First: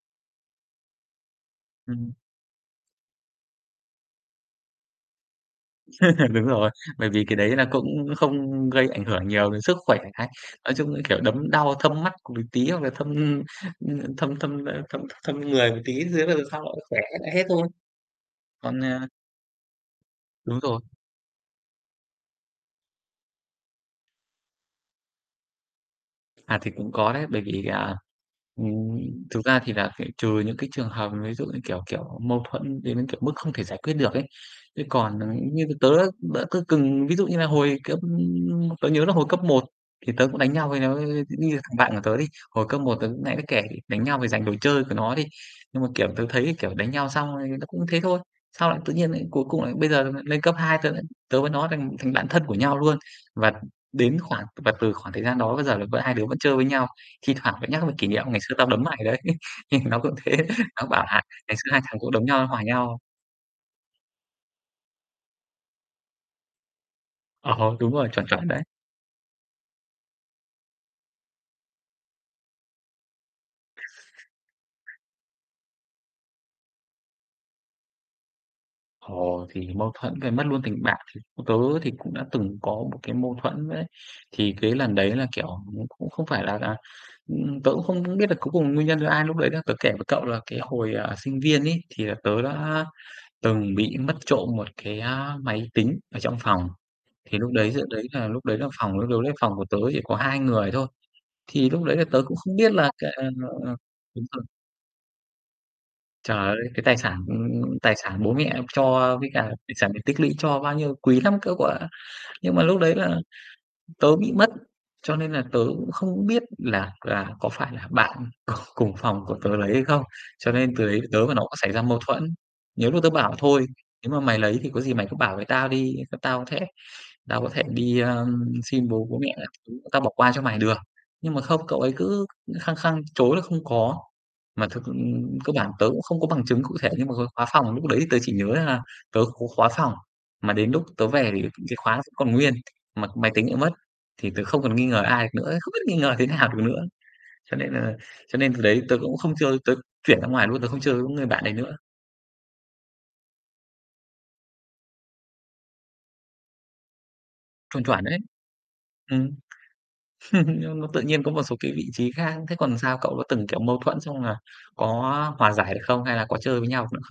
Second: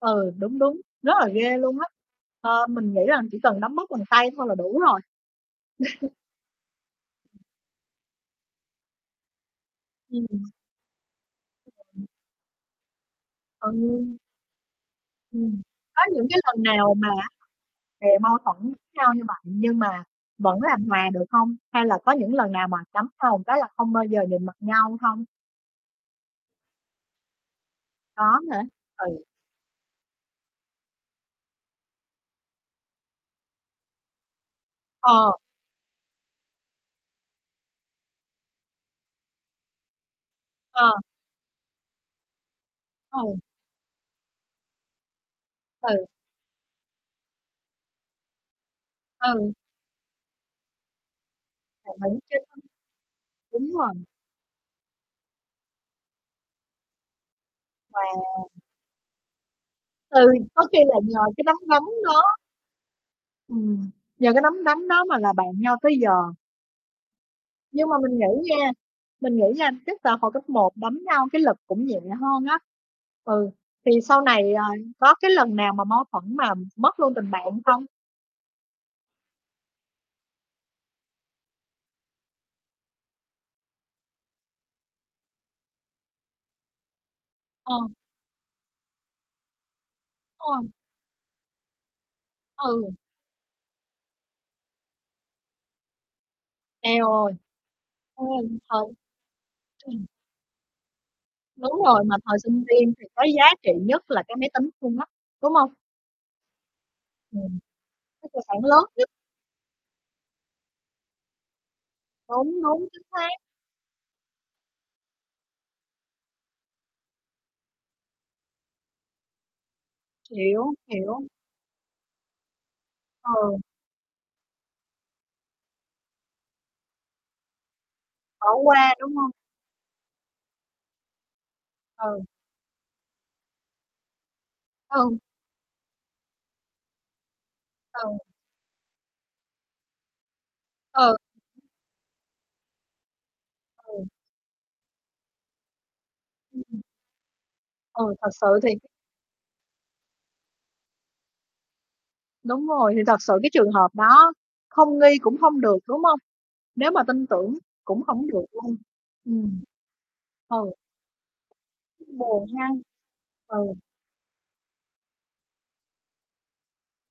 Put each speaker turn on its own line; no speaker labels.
Ừ, đúng, đúng, rất là ghê luôn á.
Ừm.
Ờ, mình nghĩ rằng chỉ cần đấm bóp bằng tay thôi là đủ rồi.
Đúng rồi, bởi vì cái đấy là cũng không gây ảnh hưởng nhiều đến sức khỏe. Cái
Ừm.
nói chung, ư, kiểu, đấm đau thâm
[unintelligible]
mắt c một tí, hoặc là thâm, ưm, ơ,
Ừ.
thâm thâm, ơ, thâm thâm
Ừm,
người một tí
có những
thế
cái
rồi sau
lần
nó
nào
khỏe
mà
hết
á
lại hết thôi.
về mâu thuẫn
Còn, à
[unintelligible] như [unintelligible] nhưng mà
Đúng
vẫn
rồi.
làm hòa được hông? Hay là có những lần nào mà cấm nhau một cái là không bao giờ nhìn mặt nhau hông?
À, thì cũng có đấy, bởi vì, à,
Có hả?
ừm,
Ừ.
thực ra thì là phải trừ những cái trường hợp ví dụ như, kiểu kiểu, mâu thuẫn đến, kiểu, mức không thể giải quyết được ấy. Thế còn là
Ờ.
như tớ, đỡ tớ từng ví dụ như là hồi cấp tớ nhớ là hồi cấp 1 thì tớ cũng đánh nhau với
Ờ.
nó, nghi là thằng bạn của tớ đi, hồi cấp 1 tớ cũng nãy
Ừ.
mới kể, đánh nhau vì dành đồ chơi của nó đi. Nhưng mà,
Ừ.
kiểu, tớ thấy, kiểu, đánh nhau xong, ờ, tớ cũng thế thôi. Sau lại tự nhiên lại cuối
Ừ.
cùng lại bây giờ là lên cấp 2 tớ lại tớ với nó thành
Đồng
thành
ý,
bạn thân của nhau luôn.
[unintelligible]
Và
đúng rồi.
đến khoảng và từ khoảng thời gian đó bây giờ là v hai đứa vẫn chơi với nhau. Thi thoảng lại nhắc về kỷ niệm "Ngày
Wow!
xưa tao đấm mày đấy." Thì nó cũng
Ừ,
thế,
có khi
nó
là
bảo
nhờ
là
cái nắm
"Ngày xưa hai
đấm
thằng cũng
đó.
đấm nhau hòa nhau."
Ừm, nhờ cái nắm đấm đó mà là bạn nhau tới giờ.
Ờ,
Nhưng
đúng
mà
rồi,
mình
chuẩn, chuẩn
nghĩ
đấy.
nha, mình nghĩ nha, chắc là hồi cấp 1 đánh nhau cái lực cũng nhẹ hơn á. Ừ, thì sau này, à, có cái lần nào mà mâu thuẫn mà mất luôn tình bạn không?
Ồ, thì mâu thuẫn về mất luôn tình bạn thì tớ thì cũng đã từng có một cái mâu thuẫn đấy. Thì cái lần đấy là, kiểu, nó cũng không phải là à, ừm, tớ
Ờ.
cũng không biết là cuối cùng nguyên nhân do ai lúc đấy nữa. Tớ kể với cậu là cái
Ôi.
hồi, à, sinh viên ấy thì là tớ đã
Ừ.
từng bị mất trộm một cái, a, máy tính ở trong phòng.
Eo ơi.
Thì lúc đấy giữa đấy là lúc đấy là
[unintelligible]
phòng lúc đấy phòng của tớ
Ừ.
chỉ
Ừm.
có 2 người thôi. Thì
Đúng
lúc đấy
rồi,
là
mà
tớ
thời
cũng không
sinh
biết là
viên thì
cà
có
ờ,
giá trị
ờ,
nhất là
đúng
cái
rồi.
máy tính luôn mắc, đúng hông?
Trời ơi, cái tài sản,
Ừm,
ưm, tài sản
cái
bố
tài
mẹ
sản lớn nhất.
cho với cả tài sản để tích lũy cho bao nhiêu, quý lắm cơ cậu ạ. Nhưng
Đúng,
mà lúc
đúng,
đấy
chính
là
xác.
tớ bị mất, cho nên là tớ cũng không biết là là có phải là bạn cùng cùng phòng của tớ lấy hay không? Cho
Hiểu,
nên từ đấy tớ
hiểu.
với nó cũng xảy ra mâu thuẫn. Nhiều lúc tớ
Ờ.
bảo: "Thôi, nếu mà mày lấy thì có gì mày cứ bảo với tao đi, t tao có thể tao có thể đi, ơ,
Ở
xin
qua,
bố
đúng
bố
hông?
mẹ các thứ, tao bỏ qua cho mày được." Nhưng mà không, cậu ấy
Ừ.
cứ khăng khăng chối là không có. Mà thực ừ,
Ừ.
cơ bản tớ cũng không có bằng chứng cụ thể, nhưng mà cái khóa phòng lúc đấy
Ừ.
tớ chỉ nhớ là tớ có khóa phòng, mà đến lúc tớ
Ừ.
về thì cái khóa vẫn còn nguyên, mà máy tính lại mất
Ừ.
thì tớ không còn nghi ngờ ai được nữa ấy, không biết nghi ngờ thế nào
Ưm,
được
ừm.
nữa. Cho nên nà
Ừ, thật
cho
sự
nên từ
thì
đấy tớ cũng không chơi, tớ chuyển ra ngoài luôn, tớ không chơi với người bạn đấy nữa.
Đúng rồi, thì thật sự cái trường hợp đó không nghi cũng hông được, đúng hông? Nếu mà tin tưởng
Chuẩn,
cũng
chuẩn đấy.
hổng được luôn.
Ừm,
Ừm. Ừ.
nhưng nó tự nhiên có một số cái vị
[unintelligible]
trí khác.
Buồn
Thế còn
hen?
sao, cậu có từng, kiểu,
Ừ.
mâu thuẫn xong là có hòa giải được không hay là có chơi với nhau được nữa không?